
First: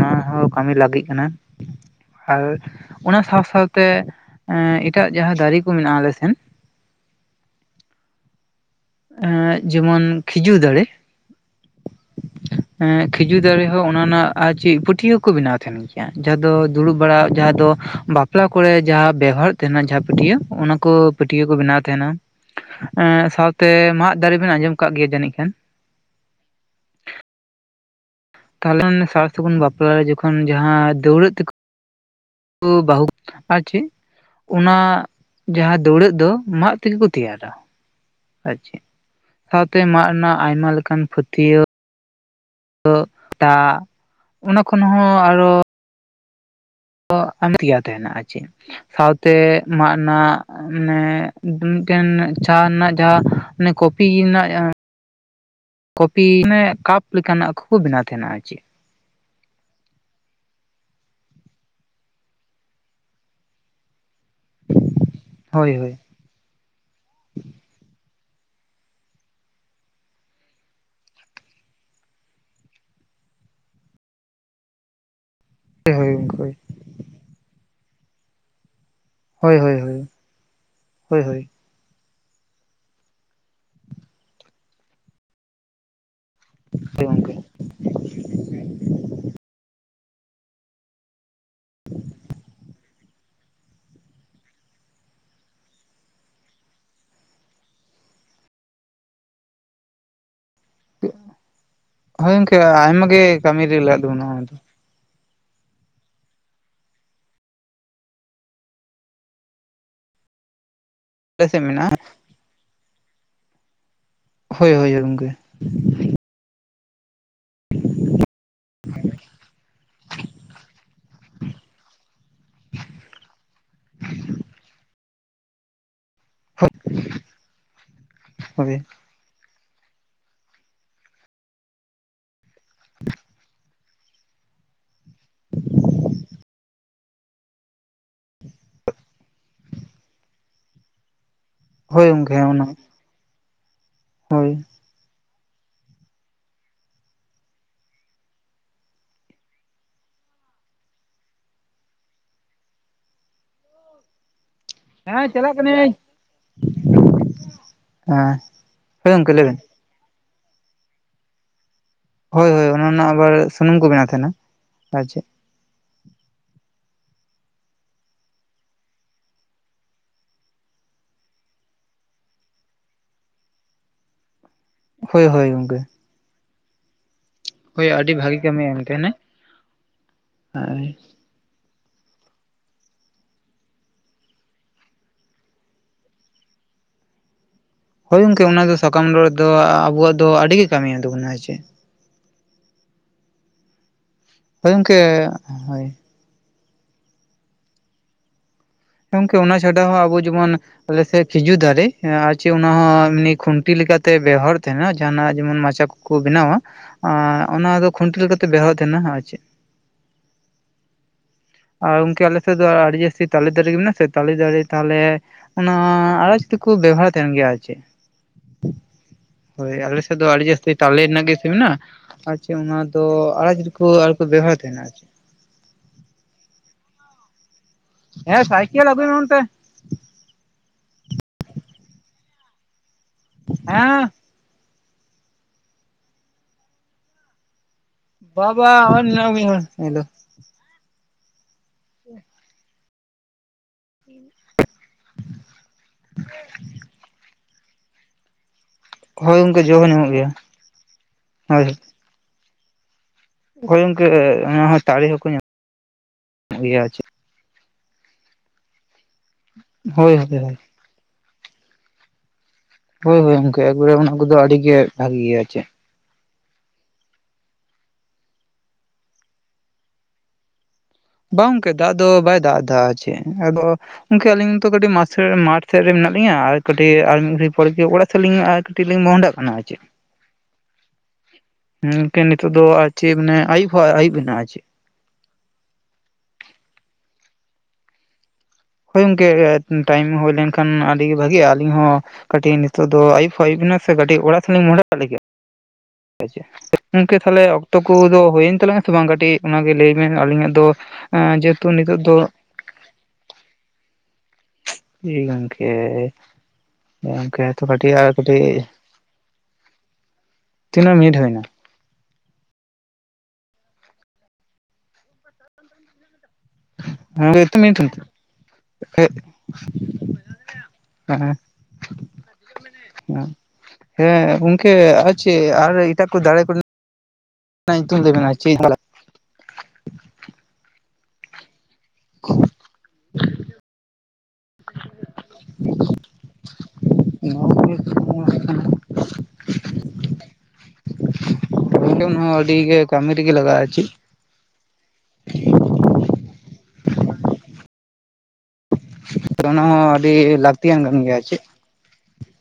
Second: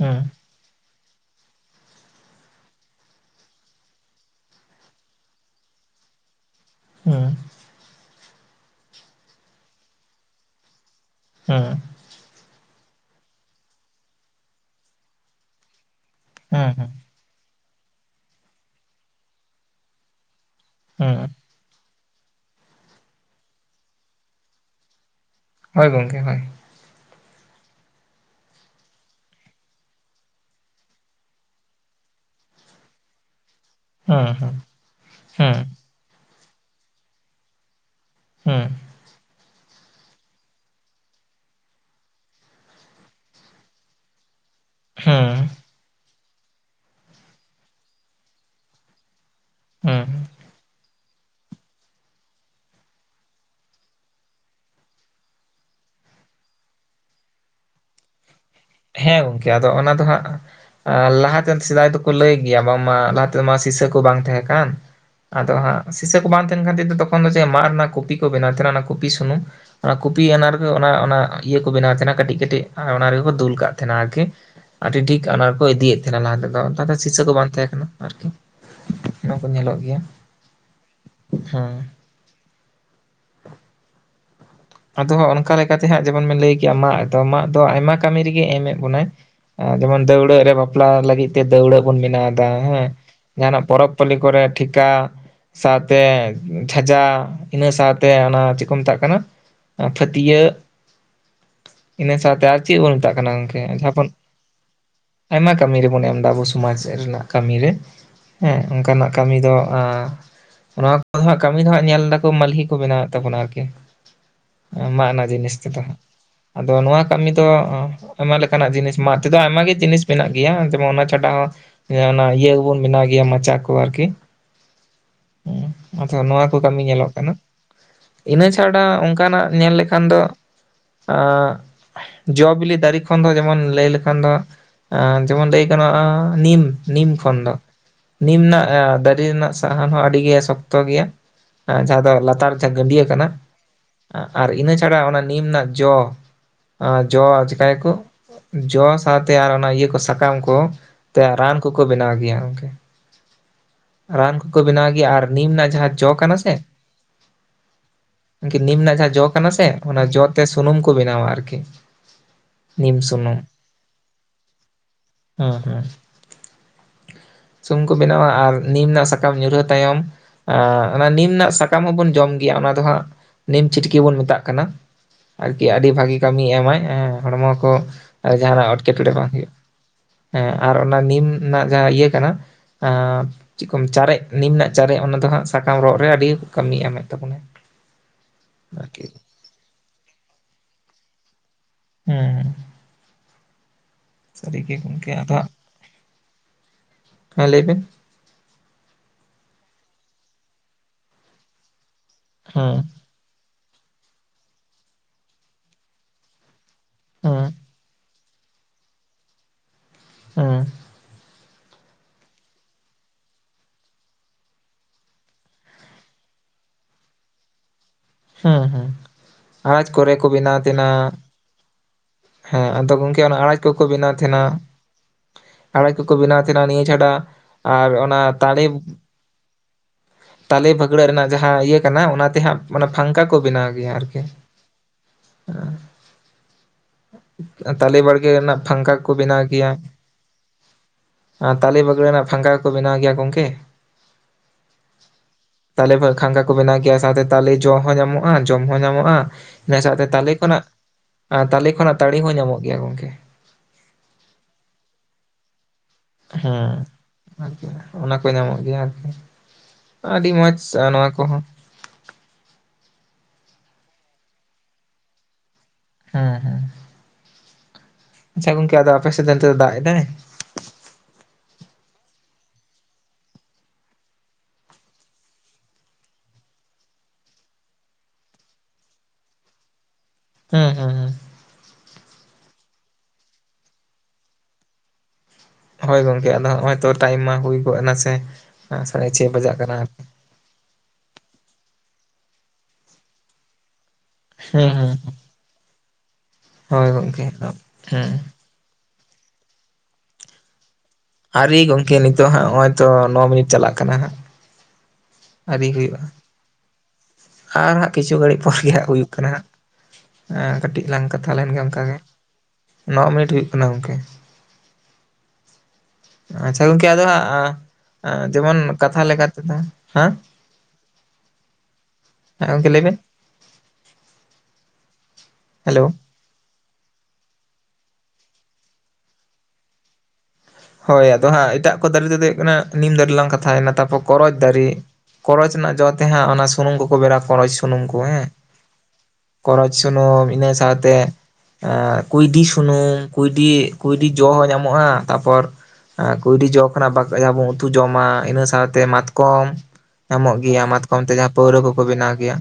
ᱦᱮᱸ ᱦᱚᱸ ᱠᱟᱢᱤ ᱞᱟᱜᱤᱜ ᱠᱟᱱᱟ᱾ ᱟᱨ ᱚᱱᱟ ᱥᱟᱶ ᱥᱟᱶᱛᱮ ᱮᱸ ᱮᱴᱟᱜ ᱡᱟᱦᱟᱸ ᱫᱟᱨᱤ ᱠᱚ ᱢᱮᱱᱟᱜᱼᱟ ᱟᱞᱮ ᱥᱮᱱ, ᱦᱩᱸ᱾ ᱮᱸᱻ ᱡᱮᱢᱚᱱ ᱠᱷᱤᱡᱩᱨ ᱫᱟᱨᱮ, ᱦᱩᱸ᱾ ᱮᱸ ᱠᱷᱤᱡᱩᱨ ᱫᱟᱨᱮ ᱦᱚᱸ ᱚᱱᱟ ᱨᱮᱱᱟᱜ ᱟᱨ ᱪᱮᱫ ᱯᱩᱴᱷᱤᱭᱟᱹ ᱠᱚ ᱵᱮᱱᱟᱣ ᱛᱟᱦᱮᱸᱱ᱾ ᱡᱟᱦᱟᱸ ᱫᱚ ᱦᱮᱸ ᱦᱮᱸ ᱫᱩᱲᱩᱵ ᱵᱟᱲᱟ, ᱡᱟᱦᱟᱸ ᱫᱚ ᱵᱟᱯᱞᱟ ᱠᱚᱨᱮ ᱡᱟᱦᱟᱸ ᱵᱮᱵᱚᱦᱟᱨ ᱛᱟᱦᱮᱸᱱᱟ ᱡᱟᱦᱟᱸ ᱯᱟᱹᱴᱤᱭᱟᱹ, ᱚᱱᱟ ᱠᱚ ᱦᱮᱸ ᱯᱟᱹᱴᱤᱭᱟᱹ ᱠᱚ ᱵᱮᱱᱟᱣ ᱛᱟᱦᱮᱱᱸᱟ, ᱮᱸᱻ ᱥᱟᱶᱛᱮ ᱢᱟᱫ ᱫᱟᱨᱮ ᱵᱤᱱ ᱟᱸᱡᱚᱢ ᱠᱟᱜ ᱜᱮᱭᱟ ᱡᱟᱹᱱᱤᱡ ᱠᱷᱟᱱ, ᱦᱳᱭ ᱜᱚᱝᱠᱮ ᱦᱳᱭ᱾ ᱛᱟᱦᱚᱞᱮ ᱚᱱᱟ ᱥᱟᱨ ᱥᱟᱹᱜᱩᱱ ᱵᱟᱯᱞᱟ ᱨᱮ ᱡᱚᱠᱷᱚᱱ ᱡᱟᱦᱟᱸ ᱫᱟᱹᱣᱲᱟᱹᱜ ᱛᱮ ᱠᱚ ᱵᱟᱹᱦᱩ [inaudible] ᱟᱨ ᱪᱮᱫ, ᱦᱮᱸ ᱦᱮᱸ ᱚᱱᱟ ᱦᱮᱸ ᱡᱟᱦᱟᱸ ᱫᱟᱹᱣᱲᱟᱹᱜ ᱫᱚ ᱢᱟᱫ ᱛᱮᱜᱮ ᱠᱚ ᱛᱮᱭᱟᱨᱟ ᱟᱨ ᱦᱮᱸ ᱪᱮᱫ, ᱥᱟᱶᱛᱮ ᱢᱟᱫ ᱨᱮᱱᱟᱜ ᱟᱭᱢᱟ ᱞᱮᱠᱟᱱ ᱯᱷᱟᱹᱛᱤᱭᱟᱹᱜ [inaudible] ᱴᱟᱜ, ᱚᱱᱟ ᱠᱷᱚᱱ ᱦᱚᱸ ᱦᱮᱸ ᱟᱨᱚ [inaudible] ᱛᱮᱭᱟᱜ ᱛᱟᱦᱮᱸᱱᱟ ᱟᱨ ᱪᱮᱫ, ᱥᱟᱶᱛᱮ ᱢᱟᱫ ᱦᱮᱸ ᱨᱮᱱᱟᱜ ᱢᱟᱱᱮ ᱢᱤᱫᱴᱮᱱ ᱪᱟ ᱨᱮᱱᱟᱜ ᱡᱟᱦᱟᱸ ᱢᱟᱱᱮ ᱠᱚᱯᱤ ᱨᱮᱱᱟᱜ ᱠᱚᱯᱤ ᱢᱟᱱᱮ ᱠᱟᱯ ᱞᱮᱠᱟᱱᱟᱜ ᱠᱚᱠᱚ ᱵᱮᱱᱟᱣ ᱛᱟᱦᱮᱸᱱᱟ ᱟᱨ ᱪᱮᱫ᱾ ᱦᱮᱸ ᱜᱚᱝᱠᱮ ᱟᱫᱚ ᱚᱱᱟ ᱫᱚ ᱦᱟᱸᱜ ᱟᱸ ᱞᱟᱦᱟᱛᱮᱱ ᱥᱮᱫᱟᱭ ᱫᱚᱠᱚ ᱞᱟᱹᱭ ᱜᱮᱭᱟ ᱵᱟᱝᱢᱟ ᱞᱟᱦᱟ ᱛᱮᱢᱟ ᱥᱤᱥᱟᱹ ᱠᱚ ᱵᱟᱝ ᱛᱟᱦᱮᱸ ᱠᱟᱱ, ᱟᱫᱚ ᱦᱳᱭ ᱦᱟᱸᱜ ᱦᱳᱭ ᱥᱤᱥᱟᱹ ᱠᱚ ᱵᱟᱝ ᱛᱟᱦᱮᱸᱱ ᱠᱷᱟᱱ [inaudible] ᱛᱚᱠᱷᱚᱱ ᱫᱚ ᱪᱮᱫ ᱢᱟᱫ ᱨᱮᱱᱟᱜ ᱠᱚᱯᱤ ᱠᱚ ᱵᱮᱱᱟᱣ ᱛᱟᱦᱮᱸᱱᱟ ᱚᱱᱟ ᱠᱚᱯᱤ ᱥᱩᱱᱩᱢ, ᱚᱱᱟ ᱠᱩᱯᱤ ᱚᱱᱟ ᱨᱮᱜᱮ ᱚᱱᱟ ᱚᱱᱟ ᱤᱭᱟᱹ ᱠᱚ ᱵᱮᱱᱟᱣ ᱛᱟᱦᱮᱸᱱᱟ ᱠᱟᱹᱴᱤᱡ ᱠᱟᱹᱴᱤᱡ ᱟᱨ ᱚᱱᱟ ᱨᱮᱜᱮ ᱠᱚ ᱫᱩᱞ ᱠᱟ ᱛᱟᱦᱮᱸᱱᱟ ᱟᱨᱠᱤ, ᱟᱹᱰᱤ ᱴᱷᱤᱠ ᱚᱱᱟ ᱨᱮ ᱠᱚ ᱤᱫᱤᱭᱮᱫ ᱦᱳᱭ ᱛᱟᱦᱮᱸᱱᱟ ᱞᱟᱦᱟ ᱜᱚᱝᱠᱮ ᱛᱮᱫᱚ [inaudible] ᱥᱤᱥᱟᱹ ᱠᱚ ᱵᱟᱝ ᱛᱟᱦᱮᱸ ᱠᱟᱱᱟ ᱟᱨᱠᱤ᱾ ᱚᱱᱟ ᱠᱚ ᱦᱳᱭ ᱦᱳᱭ ᱧᱮᱞᱚᱜ ᱦᱳᱭ ᱜᱮᱭᱟ, ᱦᱳᱭ ᱦᱳᱭ ᱦᱳᱭ ᱦᱩᱸ᱾ ᱟᱫᱚ ᱦᱚᱸᱜ ᱚᱱᱠᱟ ᱞᱮᱠᱟᱛᱮ ᱦᱟᱸᱜ ᱡᱮᱢᱚᱱ ᱵᱤᱱ ᱞᱟᱹᱭ ᱠᱮᱭᱟ ᱢᱟᱫ ᱫᱚ ᱜᱚᱝᱠᱮ ᱢᱟᱫ ᱫᱚ ᱟᱭᱢᱟ ᱠᱟᱢᱤ ᱨᱮᱜᱮ ᱮᱢᱮᱫ ᱵᱚᱱᱟᱭ, ᱮᱸ ᱡᱮᱢᱚᱱ ᱫᱟᱹᱣᱲᱟᱹᱜ ᱨᱮ ᱵᱟᱯᱞᱟ ᱞᱟᱜᱤᱫ ᱛᱮ ᱫᱟᱹᱣᱲᱟᱹ ᱵᱚᱱ ᱵᱮᱱᱟᱣ ᱮᱫᱟ ᱦᱮᱸ, ᱡᱟᱦᱟᱸᱱᱟᱜ ᱯᱚᱨᱚᱵᱽ ᱯᱟᱞᱤ ᱠᱚᱨᱮ ᱴᱷᱮᱠᱟ ᱥᱟᱶᱛᱮ ᱡᱷᱟᱡᱟ ᱤᱱᱟᱹ ᱥᱟᱶᱛᱮ ᱚᱱᱟ ᱪᱮᱫ ᱠᱚ ᱢᱮᱛᱟᱜ ᱠᱟᱱᱟ, ᱟᱺ ᱯᱷᱟᱹᱛᱤᱭᱟᱹᱜ, ᱤᱱᱟᱹ ᱦᱳᱭ ᱥᱟᱶᱛᱮ ᱜᱚᱝᱠᱮ ᱟᱨ ᱪᱮᱫ ᱵᱚᱱ ᱟᱭᱢᱟ ᱢᱮᱛᱟᱜ ᱜᱮ ᱠᱟᱱᱟ ᱜᱚᱝᱠᱮ ᱠᱟᱹᱢᱤ ᱨᱮ ᱡᱟᱦᱟᱸ ᱞᱟᱜᱟᱜ ᱵᱚᱱ ᱛᱟᱵᱚᱱᱟ ᱚᱱᱟ ᱫᱚ ᱟᱭᱢᱟ ᱠᱟᱢᱤ ᱨᱮᱵᱚᱱ ᱮᱢ ᱫᱟ ᱟᱵᱚ ᱥᱚᱢᱟᱡᱽ ᱨᱮᱱᱟᱜ ᱠᱟᱢᱤ ᱨᱮ, ᱦᱮᱸ ᱚᱱᱠᱟᱱᱟᱜ ᱠᱟᱢᱤ ᱫᱚ ᱟᱸ ᱚᱱᱟᱼᱼ ᱟᱵᱚ ᱫᱚ ᱦᱟᱸᱜ ᱟᱞᱮ ᱠᱟᱢᱤ ᱥᱮᱫ ᱫᱚ ᱦᱟᱸᱜ ᱢᱮᱱᱟᱜᱼᱟ ᱧᱮᱞ ᱮᱫᱟᱠᱚ ᱢᱟᱹᱞᱦᱤ ᱠᱚ ᱵᱮᱱᱟᱣᱮᱫ ᱛᱟᱵᱚᱱᱟ ᱟᱨᱠᱤ᱾ ᱦᱳᱭ ᱦᱳᱭ ᱢᱟᱜ ᱜᱚᱝᱠᱮ ᱨᱮᱱᱟᱜ ᱡᱤᱱᱤᱥ ᱛᱮᱫᱚ, ᱟᱫᱚ ᱱᱚᱣᱟ ᱠᱟᱢᱤ ᱫᱚ ᱟᱭᱢᱟ ᱞᱮᱠᱟᱱᱟᱜ ᱡᱤᱱᱤᱥ ᱢᱟᱫ ᱛᱮᱫᱚ ᱟᱭᱢᱟ ᱜᱮ ᱡᱤᱱᱤᱥ ᱵᱮᱱᱟᱜ ᱜᱮᱭᱟ ᱡᱮᱢᱚᱱ ᱚᱱᱟ ᱪᱷᱟᱰᱟ ᱦᱚᱸᱼᱼ ᱚᱱᱟ ᱤᱭᱟᱹ ᱠᱚᱵᱚᱱ ᱵᱮᱱᱟᱣ ᱜᱮᱭᱟ ᱢᱟᱪᱟ ᱠᱚ ᱟᱨᱠᱤ, [inaudible] ᱦᱩᱸ ᱟᱫᱚ ᱱᱚᱣᱟ ᱠᱚ ᱠᱟᱢᱤ ᱧᱮᱞᱚᱜ ᱠᱟᱱᱟ, ᱤᱱᱟᱹ ᱦᱳᱭ ᱪᱷᱟᱰᱟ ᱚᱝᱼᱼ ᱠᱟᱱᱟᱜ ᱧᱮᱞ ᱞᱮᱠᱷᱟᱱ ᱫᱚ ᱟᱸᱻᱼᱼ ᱡᱚ ᱵᱤᱞᱤ ᱫᱟᱨᱮ ᱠᱷᱚᱱ ᱫᱚ ᱡᱮᱢᱚᱱ ᱞᱟᱹᱭ ᱞᱮᱠᱷᱟᱱ ᱫᱚ ᱟᱸ ᱡᱮᱢᱚᱱ ᱞᱟᱹᱭ ᱜᱟᱱᱚᱜᱼᱟ ᱱᱤᱢ ᱱᱤᱢ ᱠᱷᱚᱱ ᱫᱚ, ᱱᱤᱢ ᱨᱮᱱᱟᱜ ᱫᱟᱨᱮ ᱨᱮᱱᱟᱜ ᱥᱟᱦᱟᱱ ᱦᱚᱸ ᱟᱹᱰᱤ ᱜᱮ ᱥᱚᱠᱛᱚ ᱜᱮᱭᱟ᱾ ᱦᱮᱸ ᱡᱟᱦᱟᱸ ᱦᱳᱭ ᱫᱚ ᱜᱚᱝᱠᱮ ᱞᱟᱛᱟᱨ ᱚᱱᱟ ᱡᱟᱦᱟᱸ ᱜᱟᱹᱰᱭᱟᱹ ᱠᱟᱱᱟ, ᱦᱳᱭ ᱟᱨ ᱤᱱᱟᱹ ᱪᱷᱟᱲᱟ ᱚᱱᱟ ᱱᱤᱢ ᱱᱟᱜ ᱡᱚ ᱡᱚ ᱪᱤᱠᱟᱹᱭᱟ ᱠᱚ? ᱡᱚ ᱥᱟᱶᱛᱮ ᱟᱨ ᱚᱱᱟ ᱤᱭᱟᱹ ᱠᱚ ᱥᱟᱠᱟᱢ ᱠᱚ ᱛᱮ ᱨᱟᱱ ᱠᱚᱠᱚ ᱵᱮᱱᱟᱣ ᱜᱮᱭᱟ ᱜᱚᱝᱠᱮ᱾ [inaudible] ᱨᱟᱱ ᱠᱚᱠᱚ ᱵᱮᱱᱟᱣ ᱜᱮᱭᱟ ᱟᱨ ᱦᱮᱸ ᱱᱤᱢ ᱪᱟᱞᱟᱜ ᱱᱟᱜ ᱠᱟᱹᱱᱟᱹᱧ ᱡᱟᱦᱟᱸ ᱡᱚ ᱠᱟᱱᱟ ᱥᱮ ᱦᱮᱸ ᱤᱱᱠᱤ ᱱᱤᱢ ᱱᱟᱜ ᱦᱳᱭ ᱡᱟᱦᱟᱸ ᱡᱚ ᱜᱚᱝᱠᱮ ᱞᱟᱹᱭ ᱠᱟᱱᱟ ᱵᱮᱱ ᱥᱮ ᱚᱱᱟ ᱡᱚ ᱛᱮ ᱥᱩᱱᱩᱢ ᱠᱚ ᱵᱮᱱᱟᱣᱟ ᱟᱨᱠᱤ᱾ ᱦᱳᱭ ᱦᱳᱭ ᱚᱱᱟ ᱱᱟᱜ ᱟᱵᱟᱨ ᱥᱩᱱᱩᱢ ᱠᱚ ᱵᱮᱱᱟᱣ ᱛᱟᱦᱮᱸᱱᱟ ᱟᱨ ᱪᱮᱜ ᱦᱮᱸ ᱦᱮᱸ ᱥᱩᱱᱩᱢ ᱠᱚ ᱵᱮᱱᱟᱣᱟ ᱟᱨ ᱱᱤᱢ ᱱᱟᱜ ᱥᱟᱠᱟᱢ ᱧᱩᱨᱦᱟᱹ ᱛᱟᱭᱚᱢ, ᱟᱸ ᱚᱱᱟ ᱱᱤᱢ ᱱᱟᱜ ᱥᱟᱠᱟᱢ ᱦᱚᱸᱵᱚᱱ ᱡᱚᱢ ᱜᱮᱭᱟ ᱚᱱᱟ ᱫᱚ ᱦᱟᱸᱜ ᱱᱤᱢ ᱪᱤᱴᱠᱤ ᱵᱚᱱ ᱢᱮᱛᱟᱜ ᱠᱟᱱᱟ ᱦᱳᱭ ᱦᱳᱭ ᱟᱨᱠᱤ ᱜᱚᱝᱠᱮ ᱟᱹᱰᱤ ᱵᱷᱟᱜᱤ ᱠᱟᱹᱢᱤᱭ ᱮᱢᱟᱭ ᱮᱸ ᱦᱚᱲᱢᱚ ᱠᱚ ᱦᱳᱭ ᱟᱹᱰᱤ ᱵᱷᱟᱹᱜᱤ ᱠᱟᱹᱢᱤ ᱡᱟᱦᱟᱸᱱᱟᱜ ᱮᱢ ᱛᱟᱦᱮᱱᱟ ᱮᱸᱴᱠᱮᱴᱚᱬᱮ ᱵᱟᱝ ᱦᱩᱭᱩᱜ, ᱦᱮᱸ ᱟᱨ ᱚᱱᱟ ᱱᱤᱢ ᱱᱟᱜ ᱡᱟᱦᱟᱸ ᱤᱭᱟᱹ ᱠᱟᱱᱟ ᱮᱸ ᱪᱮᱫ ᱠᱚᱢ ᱪᱟᱨᱮᱡ ᱱᱤᱢ ᱨᱮᱱᱟᱜ ᱪᱟᱨᱮᱡ ᱚᱱᱟ ᱫᱚ ᱦᱟᱸᱜ ᱥᱟᱠᱟᱢ ᱨᱚᱜ ᱨᱮ ᱟᱹᱰᱤ ᱠᱟᱹᱢᱤᱭ ᱮᱢᱮᱜ ᱛᱟᱵᱚᱱᱟ᱾ ᱦᱳᱭ ᱜᱚᱝᱠᱮ ᱚᱱᱟ ᱫᱚ ᱥᱟᱠᱟᱢ ᱨᱮᱫᱚ ᱟᱵᱚᱣᱟᱜ ᱫᱚ ᱟᱹᱰᱤ ᱜᱮ ᱠᱟᱹᱢᱤ ᱟᱨ ᱪᱮᱜ ᱦᱩᱸ, ᱦᱳᱭ ᱜᱚᱝᱠᱮ ᱟᱫᱚ ᱦᱟᱸᱜ ᱦᱳᱭ ᱦᱮᱸ ᱞᱟᱹᱭ ᱵᱮᱱ? ᱜᱚᱝᱠᱮ ᱚᱱᱟ ᱪᱷᱟᱰᱟ ᱦᱚᱸ ᱟᱵᱚ ᱡᱮᱢᱚᱱ ᱟᱞᱮᱥᱮᱜ ᱠᱷᱤᱡᱩᱨ ᱫᱟᱨᱮ ᱦᱮᱸ ᱟᱨ ᱪᱮᱜ ᱚᱱᱟ ᱦᱮᱸ ᱦᱚᱸ ᱮᱢᱱᱤ ᱠᱷᱩᱱᱴᱤ ᱞᱮᱠᱟᱛᱮ ᱵᱮᱣᱦᱟᱨ ᱛᱟᱦᱮᱱᱟ ᱡᱟᱦᱟᱸᱱᱟᱜ ᱡᱮᱢᱚᱱ ᱢᱟᱪᱟ ᱠᱚᱠᱚ ᱵᱮᱱᱟᱣᱟ᱾ ᱟᱸ ᱦᱮᱸ ᱚᱱᱟ ᱫᱚ ᱠᱷᱩᱱᱴᱤ ᱞᱮᱠᱟᱛᱮ ᱵᱮᱣᱦᱟᱨ ᱛᱟᱦᱮᱸᱱᱟ ᱟᱨ ᱪᱮᱜ, ᱦᱩᱸ ᱟᱨ ᱜᱚᱝᱠᱮ ᱟᱞᱮᱥᱮᱜ ᱫᱚ ᱟᱹᱰᱤ ᱡᱟᱹᱥᱛᱤ ᱛᱟᱞᱮ ᱫᱟᱨᱮ ᱢᱮᱱᱟᱜᱼᱟ ᱥᱮ ᱛᱟᱞᱮ ᱫᱟᱨᱮ ᱛᱟᱦᱚᱞᱮ ᱚᱱᱟ ᱟᱞᱮᱥᱮ ᱫᱚᱠᱩ ᱵᱮᱵᱦᱟᱨ ᱛᱟᱦᱮᱸᱱ ᱜᱮᱭᱟ ᱟᱨ ᱪᱮᱜ ᱦᱮᱸ ᱦᱮᱸ ᱦᱳᱭ ᱟᱲᱟᱡ ᱠᱚᱨᱮ ᱟᱞᱮᱥᱮᱜ ᱫᱚ ᱠᱚ ᱟᱹᱰᱤ ᱵᱮᱱᱟᱣ ᱡᱟᱹᱥᱛᱤ ᱛᱟᱦᱮᱱᱟ ᱛᱟᱞᱮ ᱱᱟᱜ ᱜᱮ [unintelligible] ᱟᱨ ᱪᱮᱜ ᱦᱮᱸ ᱚᱱᱟ ᱟᱫᱚ ᱫᱚ ᱜᱚᱝᱠᱮ [unintelligible] ᱟᱨᱠᱚ ᱵᱮᱵᱚᱦᱟᱨ ᱛᱟᱦᱮᱸᱱᱟ ᱟᱨ ᱪᱮᱜ ᱟᱲᱮ ᱠᱚᱠᱚ ᱵᱮᱱᱟᱣ ᱛᱟᱦᱮᱸᱱᱟ ᱱᱤᱭᱟᱹ ᱪᱷᱟᱰᱟ ᱟᱨ ᱚᱱᱟ ᱦᱮᱸ ᱛᱟᱲᱮ ᱥᱟᱭᱠᱮᱞ ᱟᱹᱜᱩᱭ ᱢᱮ ᱚᱱᱛᱮ ᱛᱟᱞᱮ ᱯᱷᱟᱹᱜᱲᱟᱹᱜ ᱨᱮᱱᱟᱜ ᱡᱟᱦᱟᱸ ᱤᱭᱟᱹ ᱠᱟᱱᱟ ᱚᱱᱟᱛᱮ ᱦᱟᱸᱜ ᱯᱷᱟᱝᱠᱟ ᱠᱚ ᱵᱮᱱᱟᱣ ᱜᱮᱭᱟ ᱦᱮᱸ ᱟᱨᱠᱤ᱾ ᱚᱸ ᱛᱟᱞᱮ ᱵᱟᱲᱜᱮ ᱨᱮᱱᱟᱜ ᱵᱟᱵᱟ ᱯᱷᱟᱝᱠᱟ ᱦᱚᱸᱜᱼᱚᱭ ᱠᱚ ᱢᱮᱱᱟᱜᱼᱟ ᱵᱮᱱᱟᱣ ᱢᱤᱫ ᱦᱚᱲ ᱜᱮᱭᱟ, ᱦᱮᱞᱳ ᱟᱨ ᱛᱟᱞᱮ ᱯᱷᱟᱜᱽᱲᱟᱹ ᱨᱮᱱᱟᱜ ᱯᱷᱟᱝᱠᱟ ᱠᱚ ᱵᱮᱱᱟᱣ ᱜᱮᱭᱟ ᱜᱚᱝᱠᱮ? [inaudible] ᱛᱟᱞᱮ ᱠᱷᱚᱱ ᱠᱷᱟᱸᱝᱠᱟ ᱠᱚ ᱵᱮᱱᱟᱣ ᱜᱮᱭᱟ ᱥᱟᱶᱛᱮ ᱛᱟᱞᱮ ᱡᱚ ᱦᱚᱸ ᱧᱟᱢᱚᱜᱼᱟ ᱡᱚᱢ ᱦᱚᱸ ᱧᱟᱢᱚᱜ ᱼᱟ ᱦᱳᱭ ᱜᱚᱝᱠᱮ ᱤᱱᱟᱹ ᱡᱚ ᱦᱚᱸ ᱥᱟᱶᱛᱮ ᱧᱟᱢᱚᱜ ᱛᱟᱞᱮ ᱜᱮᱭᱟ ᱠᱷᱚᱱᱟᱜ ᱦᱳᱭ ᱛᱟᱞᱮ ᱠᱷᱚᱱᱟᱜ ᱛᱟᱹᱲᱤ ᱦᱚᱸ ᱧᱟᱢᱚᱜ ᱜᱮᱭᱟ ᱜᱚᱝᱠᱮ᱾ ᱦᱳᱭ ᱜᱚᱝᱠᱮ ᱚᱱᱟ ᱦᱚᱸ ᱛᱟᱲᱮ ᱦᱚᱸᱠᱚ ᱧᱟᱢᱚᱜ ᱦᱮᱸ ᱜᱮᱭᱟ ᱟᱨ ᱪᱮᱫ ᱚᱱᱟ ᱠᱚ ᱧᱟᱢᱚᱜ ᱜᱮᱭᱟ ᱟᱨᱠᱤ ᱦᱳᱭ ᱟᱹᱰᱤ ᱦᱳᱭ ᱢᱚᱸᱡᱽ ᱦᱳᱭ ᱥᱮ ᱱᱚᱭᱟ ᱠᱚᱦᱚᱸ᱾ ᱦᱳᱭ ᱦᱳᱭ ᱜᱚᱝᱠᱮ [unintelligible] ᱱᱚᱭᱟ ᱠᱚᱫᱚ ᱟᱹᱰᱤᱜᱮ ᱵᱷᱟᱜᱮ ᱜᱮᱭᱟ ᱟᱨ ᱪᱮᱜ, ᱦᱮᱸ ᱦᱮᱸ, ᱟᱪᱪᱷᱟ ᱜᱚᱝᱠᱮ ᱟᱫᱚ ᱟᱯᱮ ᱥᱮᱜ ᱫᱚ ᱚᱱᱛᱮ ᱫᱚ ᱫᱟᱜᱽ ᱮᱫᱟᱭ? ᱵᱟᱝ ᱜᱚᱝᱠᱮ ᱫᱟᱜᱽ ᱫᱚ ᱵᱟᱭ ᱫᱟᱜᱽ ᱫᱟ ᱟᱨ ᱪᱮᱜ ᱟᱫᱚ, ᱜᱚᱝᱠᱮ ᱟᱞᱤᱧ ᱫᱚ ᱠᱟᱹᱴᱤᱜ ᱢᱟᱥ ᱢᱟᱴ ᱥᱮᱜ ᱨᱮ ᱢᱮᱱᱟᱜ ᱞᱤᱧᱟ ᱟᱨ ᱠᱟᱹᱴᱤᱜ ᱟᱨ ᱢᱤᱫ ᱜᱷᱟᱹᱲᱤᱜ ᱯᱚᱨᱮ ᱜᱮ ᱚᱲᱟᱜ ᱟᱹᱞᱤᱧ ᱟᱨ ᱠᱟᱹᱴᱤᱜ ᱞᱤᱧ ᱢᱚᱦᱚᱸᱰᱟᱜ ᱠᱟᱱᱟ ᱟᱨ ᱪᱮᱜ᱾ ᱦᱮᱸ ᱦᱮᱸ ᱦᱮᱸ᱾ ᱦᱮᱸ ᱜᱚᱝᱠᱮ ᱱᱤᱛᱚᱜ ᱫᱚ ᱟᱨ ᱪᱮᱫ ᱢᱟᱱᱮ ᱟᱭᱩᱵ ᱦᱚᱸ ᱟᱭᱩᱵ ᱮᱱᱟ ᱟᱨ ᱪᱮᱫ। ᱦᱳᱭ ᱜᱚᱝᱠᱮ ᱟᱫᱚ ᱦᱚᱸᱜ-ᱚᱭ ᱛᱚ ᱴᱟᱭᱤᱢ ᱢᱟ ᱦᱩᱭ ᱜᱚᱫ ᱱᱟ ᱥᱮ। ᱟᱸ ᱦᱳᱭ ᱥᱟᱲᱮ ᱜᱚᱝᱠᱮ ᱪᱷᱚᱭ ᱵᱟᱡᱟᱜ ᱠᱟᱱᱟ ᱴᱟᱭᱤᱢ ᱦᱳᱭ ᱞᱮᱱᱠᱷᱟᱱ ᱠᱷᱟᱱ ᱟᱹᱰᱤ ᱜᱮ ᱵᱷᱟᱜᱤᱼᱟ ᱟᱹᱞᱤᱧ ᱦᱚᱸ ᱠᱟᱹᱴᱤᱡ ᱱᱤᱛᱚᱜ ᱫᱚ ᱟᱭᱩᱵ ᱦᱚᱸ ᱟᱭᱩᱵ ᱮᱱᱟ ᱥᱮ ᱠᱟᱹᱴᱤᱡ ᱚᱲᱟᱜ ᱥᱤᱧ ᱦᱩᱸ ᱦᱩᱸ ᱢᱚᱦᱚᱰᱟᱼᱼ ᱟᱪᱪᱷᱟ ᱜᱚᱝᱠᱮ ᱛᱟᱦᱚᱞᱮ ᱚᱠᱛᱚ ᱦᱩᱸ ᱠᱚᱫᱚ ᱦᱩᱭᱮᱱ ᱛᱟᱞᱟᱝᱼᱟ। ᱵᱟᱝ ᱠᱟᱹᱴᱤᱡ ᱚᱱᱟᱜᱮ ᱞᱟᱹᱭ ᱢᱮ ᱟᱹᱞᱤᱧᱟᱜ ᱫᱚᱼᱼ ᱟᱹᱨᱤ ᱜᱚᱝᱠᱮ ᱱᱤᱛᱚᱜ ᱦᱟᱸᱜ ᱱᱚᱜᱼᱚᱭ ᱛᱚ ᱱᱚ ᱢᱤᱱᱤᱴ ᱪᱟᱞᱟᱜ ᱠᱟᱱᱟ ᱦᱟᱸᱜ। ᱮᱭ ᱟᱹᱨᱤ ᱜᱚᱝᱠᱮ ᱦᱩᱭᱩᱜᱼᱟ ᱜᱚᱝᱠᱮ ᱛᱚ ᱟᱨ ᱠᱟᱹᱴᱤᱡ ᱦᱟᱸᱜ ᱠᱤᱪᱷᱩ ᱜᱷᱟᱹᱲᱤᱡ ᱠᱟᱹᱴᱤᱡ ᱯᱚᱨ ᱜᱮ ᱦᱟᱸᱜ ᱦᱩᱭᱩᱜ ᱠᱟᱱᱟ ᱦᱟᱸᱜ। ᱦᱮᱸ ᱠᱟᱹᱴᱤᱡ ᱛᱤᱱᱟᱹᱜ ᱞᱟᱝ ᱢᱤᱱᱤᱴ ᱠᱟᱛᱷᱟ ᱦᱩᱭᱱᱟ ᱞᱮᱱ ᱜᱮ ᱚᱱᱠᱟ ᱜᱮ ᱱᱚ ᱢᱤᱱᱤᱴ ᱦᱩᱭᱩᱜ ᱠᱟᱱᱟ ᱜᱚᱝᱠᱮ। ᱟᱪᱪᱷᱟ ᱜᱚᱝᱠᱮ ᱟᱫᱚ ᱦᱟᱸᱜ ᱡᱮᱢᱚᱱ ᱠᱟᱛᱷᱟ ᱞᱮᱠᱟ ᱛᱮᱫᱚ ᱦᱮᱸ ᱦᱮᱸ ᱦᱮᱸ ᱟᱢ ᱜᱚᱝᱠᱮ ᱞᱟᱹᱭ ᱢᱮ? ᱦᱮᱸ ᱜᱚᱝᱠᱮ ᱟᱪᱪᱮ ᱟᱨ ᱦᱮᱞᱳ ᱮᱴᱟᱜ ᱫᱟᱲᱮ ᱠᱚᱫᱚ ᱧᱩᱛᱩᱢ [inaudible] ᱢᱮᱱᱟᱜᱼᱟ ᱪᱮᱫ ᱦᱳᱭ ᱟᱫᱚ ᱦᱟᱸᱜ ᱮᱴᱟᱜ ᱠᱚ ᱫᱟᱨᱮ ᱛᱮᱫᱚ ᱦᱩᱭᱩᱜ ᱠᱟᱱᱟ ᱱᱤᱢ ᱫᱟᱨᱮ, ᱞᱟᱝ ᱠᱟᱛᱷᱟ ᱭᱮᱱᱟ ᱛᱟᱨᱯᱚᱨ ᱠᱚᱨᱚᱪ ᱫᱟᱨᱮ, ᱠᱚᱨᱚᱪ ᱨᱮᱱᱟᱜ ᱡᱚ ᱛᱮ ᱦᱟᱸᱜ ᱚᱱᱟ ᱥᱩᱱᱩᱢ ᱠᱚᱠᱚ ᱵᱮᱱᱟᱣ ᱟ ᱠᱚᱨᱚᱪ ᱥᱩᱱᱩᱢ ᱠᱚ ᱦᱮᱸ ᱠᱚᱨᱚᱪ ᱥᱩᱱᱩᱢ, ᱤᱱᱟᱹ ᱥᱟᱶᱛᱮ ᱜᱚᱝᱠᱮ ᱚᱱᱟ ᱦᱚᱸ ᱠᱩᱭᱰᱤ ᱟᱹᱰᱤ ᱜᱮ ᱥᱩᱱᱩᱢ, ᱠᱟᱹᱢᱤ ᱨᱮᱜᱮ ᱠᱩᱭᱰᱤ ᱞᱟᱜᱟᱜᱼᱟ ᱠᱩᱭᱰᱤᱼᱼ ᱪᱮᱫ ᱠᱩᱭᱰᱤ ᱡᱚ ᱦᱚᱸ ᱧᱟᱢᱚᱜᱼᱟ ᱛᱟᱨᱯᱚᱨ ᱟ ᱠᱩᱭᱰᱤ ᱡᱚ ᱠᱷᱚᱱᱟᱜ ᱵᱟᱠ ᱢᱟᱦᱟᱸ ᱵᱚ ᱩᱛᱩ ᱡᱚᱢᱟ ᱤᱱᱟᱹ ᱥᱟᱶ ᱛᱮ ᱢᱟᱛᱚᱠᱚᱢ ᱚᱱᱟ ᱦᱚᱸ ᱟᱹᱰᱤ ᱧᱟᱢᱚᱜ ᱜᱮᱭᱟ, ᱞᱟᱹᱠᱛᱤᱭᱟᱱ ᱠᱟᱱ ᱢᱟᱛᱚᱠᱚᱢ ᱛᱮ ᱜᱮᱭᱟ ᱡᱟᱦᱟᱸ ᱪᱮᱫ ᱯᱟᱹᱣᱨᱟᱹ ᱠᱚᱠᱚ ᱵᱮᱱᱟᱣ ᱜᱮᱭᱟ।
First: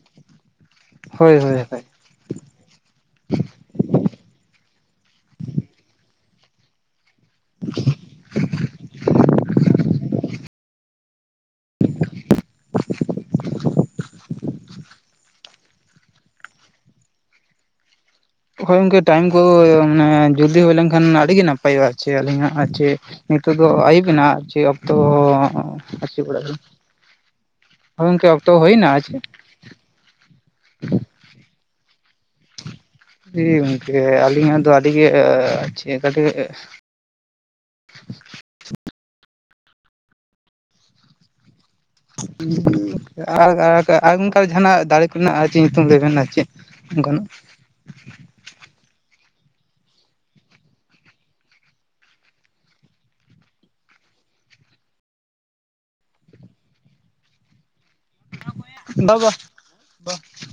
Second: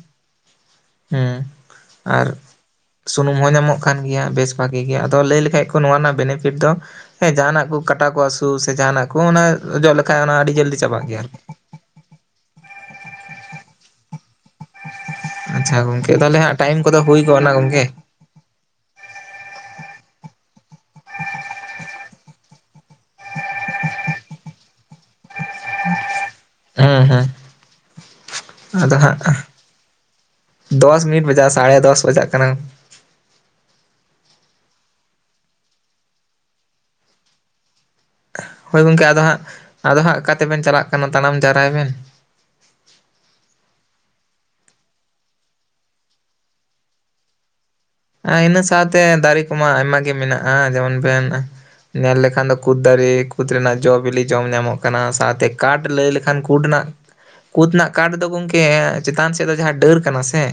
ᱦᱮᱸ ᱦᱳᱭ ᱦᱳᱭ ᱦᱳᱭ ᱟᱨ ᱥᱩᱱᱩᱢ ᱦᱚᱸ ᱧᱟᱢᱚᱜ ᱠᱟᱱ ᱜᱮᱭᱟ ᱵᱮᱥ ᱵᱷᱟᱜᱤ ᱜᱮᱭᱟ, ᱟᱫᱚ ᱞᱟᱹᱭ ᱞᱮᱠᱷᱟᱡ ᱠᱚ ᱱᱚᱣᱟ ᱨᱮᱱᱟᱜ ᱵᱮᱱᱤᱯᱷᱤᱴ ᱫᱚ ᱦᱮᱸ ᱡᱟᱦᱟ ᱱᱟᱜ ᱠᱚ ᱠᱟᱴᱟ ᱠᱚ ᱦᱟᱹᱥᱩ ᱥᱮ ᱡᱟᱦᱟᱸᱱᱟᱜ ᱠᱚ ᱚᱱᱟ ᱚᱡᱚᱜ ᱞᱮᱠᱷᱟᱡ ᱚᱱᱟ ᱟᱹᱰᱤ ᱡᱚᱞᱫᱤ ᱪᱟᱵᱟᱜ ᱜᱮᱭᱟ। ᱟᱪᱪᱷᱟ ᱜᱚᱝᱠᱮ ᱛᱟᱦᱚᱞᱮ ᱦᱟᱸᱜ ᱴᱟᱭᱤᱢ ᱠᱚᱫᱚ ᱦᱩᱭ ᱜᱚᱜ ᱱᱟ ᱜᱚᱝᱠᱮ। ᱦᱳᱭ ᱜᱚᱝᱠᱮ ᱴᱟᱭᱤᱢ ᱠᱚ ᱢᱟᱱᱮ ᱡᱚᱞᱫᱤ ᱦᱩᱭ ᱞᱮᱱᱠᱷᱟᱱ ᱟᱹᱰᱤ ᱜᱮ ᱱᱟᱯᱟᱭᱚᱜᱼᱟ ᱟᱨᱼᱼ ᱪᱮ ᱟᱹᱞᱤᱧᱟᱜ ᱟᱨ ᱪᱮ ᱱᱤᱛᱚᱜ ᱫᱚ ᱟᱹᱭᱩᱵ ᱮᱱᱟ ᱟᱨ ᱪᱮ ᱚᱠᱛᱚ ᱟᱪᱩᱨ ᱵᱟᱲᱟ ᱟᱞᱤᱧ। ᱦᱮᱸ ᱦᱮᱸ ᱦᱩᱭᱱᱟ ᱟᱫᱚ ᱟᱨ ᱪᱮ ᱦᱟᱜ ᱫᱚᱥ ᱢᱤᱱᱤᱴ ᱵᱟᱡᱟᱥ ᱥᱟᱲᱮ ᱫᱚᱥ ᱵᱟᱡᱟᱜ ᱠᱟᱱᱟ। ᱦᱮᱸ ᱜᱚᱝᱠᱮ ᱟᱹᱞᱤᱧᱟᱜ ᱫᱚ ᱟᱹᱰᱤ ᱜᱮ ᱠᱟᱹᱴᱤᱡ ᱦᱳᱭ ᱜᱚᱝᱠᱮ ᱟᱫᱚ ᱦᱟᱸᱜ ᱟᱫᱚ ᱦᱟᱸᱜ ᱚᱠᱟᱛᱮᱵᱮᱱ ᱪᱟᱞᱟᱜ ᱠᱟᱱᱟ ᱛᱟᱲᱟᱢ ᱡᱟᱣᱨᱟᱭ ᱵᱮᱱ। ᱟᱨ ᱟᱨ ᱚᱱᱠᱟ ᱡᱟᱦᱟᱸᱱᱟᱜ ᱫᱟᱨᱮ ᱠᱚᱨᱮᱱᱟᱜ ᱟᱨ ᱪᱮᱛ ᱧᱩᱛᱩᱢ ᱞᱟᱹᱭ ᱵᱮᱱ ᱟᱨ ᱪᱮᱫ? ᱜᱚᱱᱚᱜᱼᱼ ᱤᱱᱟᱹ ᱥᱟᱶᱛᱮ ᱫᱟᱨᱮ ᱠᱚᱢᱟ ᱟᱭᱢᱟ ᱜᱮ ᱢᱮᱱᱟᱜᱼᱟ ᱡᱮᱢᱚᱱ ᱵᱮᱱ ᱧᱮᱞ ᱞᱮᱠᱷᱟᱱ ᱫᱚ ᱠᱩᱫᱽ ᱫᱟᱨᱮ, ᱠᱩᱫᱽ ᱨᱮᱱᱟᱜ ᱡᱚᱼ ᱵᱤᱞᱤ ᱡᱚᱢ ᱧᱟᱢᱚᱜ ᱠᱟᱱᱟ, ᱥᱟᱶᱛᱮ ᱠᱟᱴ ᱞᱟᱹᱭ ᱞᱮᱠᱷᱟᱱ ᱠᱩᱫ ᱨᱮᱱᱟᱜ ᱠᱩᱫ ᱨᱮᱱᱟᱜ ᱠᱟᱴ ᱫᱚ ᱜᱚᱝᱠᱮ ᱵᱟ ᱵᱟ ᱪᱮᱛᱟᱱ ᱥᱮᱫ ᱫᱚ ᱡᱟᱦᱟᱸ ᱰᱟᱹᱨ ᱵᱟ ᱠᱟᱱᱟ ᱥᱮ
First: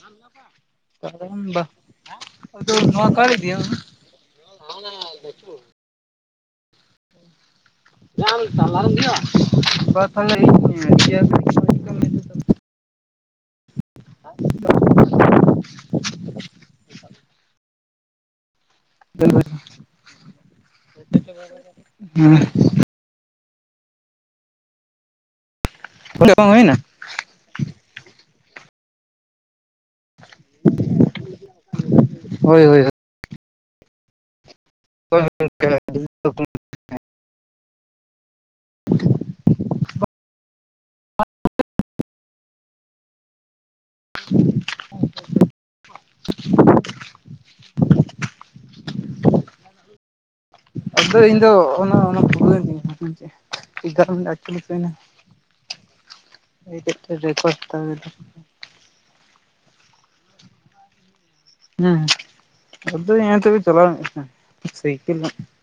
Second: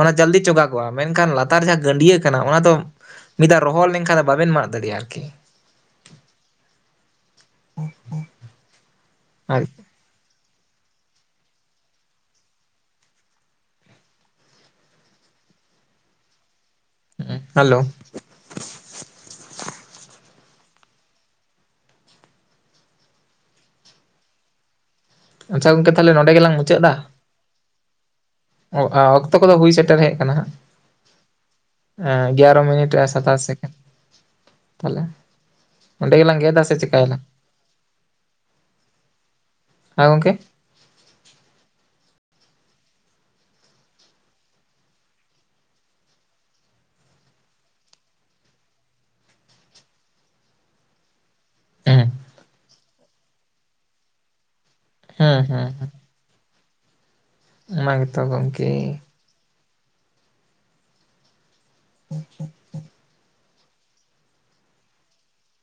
ᱚᱱᱟ ᱡᱚᱞᱫᱤ ᱪᱚᱜᱟᱜᱚᱜᱼᱟ ᱢᱮᱱᱠᱷᱟᱱ ᱞᱟᱛᱟᱨ ᱵᱟ ᱡᱟᱦᱟᱸᱼᱼ [unintelligible] ᱠᱟᱱᱟ ᱚᱱᱟ ᱫᱚ ᱟᱫᱚ ᱱᱚᱣᱟ ᱠᱟᱨ ᱢᱤᱫ ᱫᱷᱟᱣ ᱤᱫᱤᱭᱟᱢ ᱨᱚᱦᱚᱲ ᱞᱮᱱᱠᱷᱟᱱ ᱵᱟ ᱵᱮᱱ ᱢᱟᱜ ᱫᱟᱲᱮᱭᱟᱜᱼᱟ ᱟᱨᱠᱤ। [inaudible] ᱡᱟᱞ ᱛᱟᱞᱟᱨᱮ ᱦᱩᱭᱩᱜᱼᱟ। ᱟᱭ [unintelligible] ᱦᱮᱸ ᱦᱮᱞᱳ? ᱦᱮᱞᱳ, ᱦᱮᱸ ᱟᱪᱪᱷᱟ ᱜᱚᱝᱠᱮ ᱛᱟᱦᱚᱞᱮ ᱱᱚᱰᱮ ᱵᱟᱝ ᱜᱮᱞᱟᱝ ᱦᱩᱭᱱᱟ ᱢᱩᱪᱟᱹᱫ ᱫᱟ? ᱚ ᱟᱚᱠ ᱛᱚ ᱠᱚᱫᱚ ᱦᱩᱭ ᱥᱮᱴᱮᱨ ᱦᱮᱡ ᱟᱠᱟᱱᱟ ᱦᱟᱸᱜ᱾ ᱟᱸ ᱮᱜᱟᱨᱚ ᱦᱳᱭ ᱦᱳᱭ ᱢᱤᱱᱤᱴ ᱟᱨ ᱥᱟᱛᱟᱥ ᱥᱮᱠᱮᱱᱰ᱾ ᱛᱟᱞᱦᱮ ᱱᱚᱰᱮ ᱜᱮᱞᱟᱝ ᱜᱮᱫᱟ ᱥᱮ ᱪᱮᱠᱥᱭᱟ ᱞᱞᱟᱝ ᱦᱟᱸ ᱜᱚᱝᱠᱮ? [inaudible] [inaudible] ᱟᱫᱚ ᱤᱧᱫᱚ ᱚᱱᱟ ᱦᱮᱸ ᱚᱱᱟ [unintelligible] ᱦᱮᱸ ᱦᱮᱸ ᱦᱮᱸ᱾ [unintelligible] ᱚᱱᱟ ᱜᱮᱛᱚ ᱜᱚᱢᱠᱮ᱾ [unintelligible]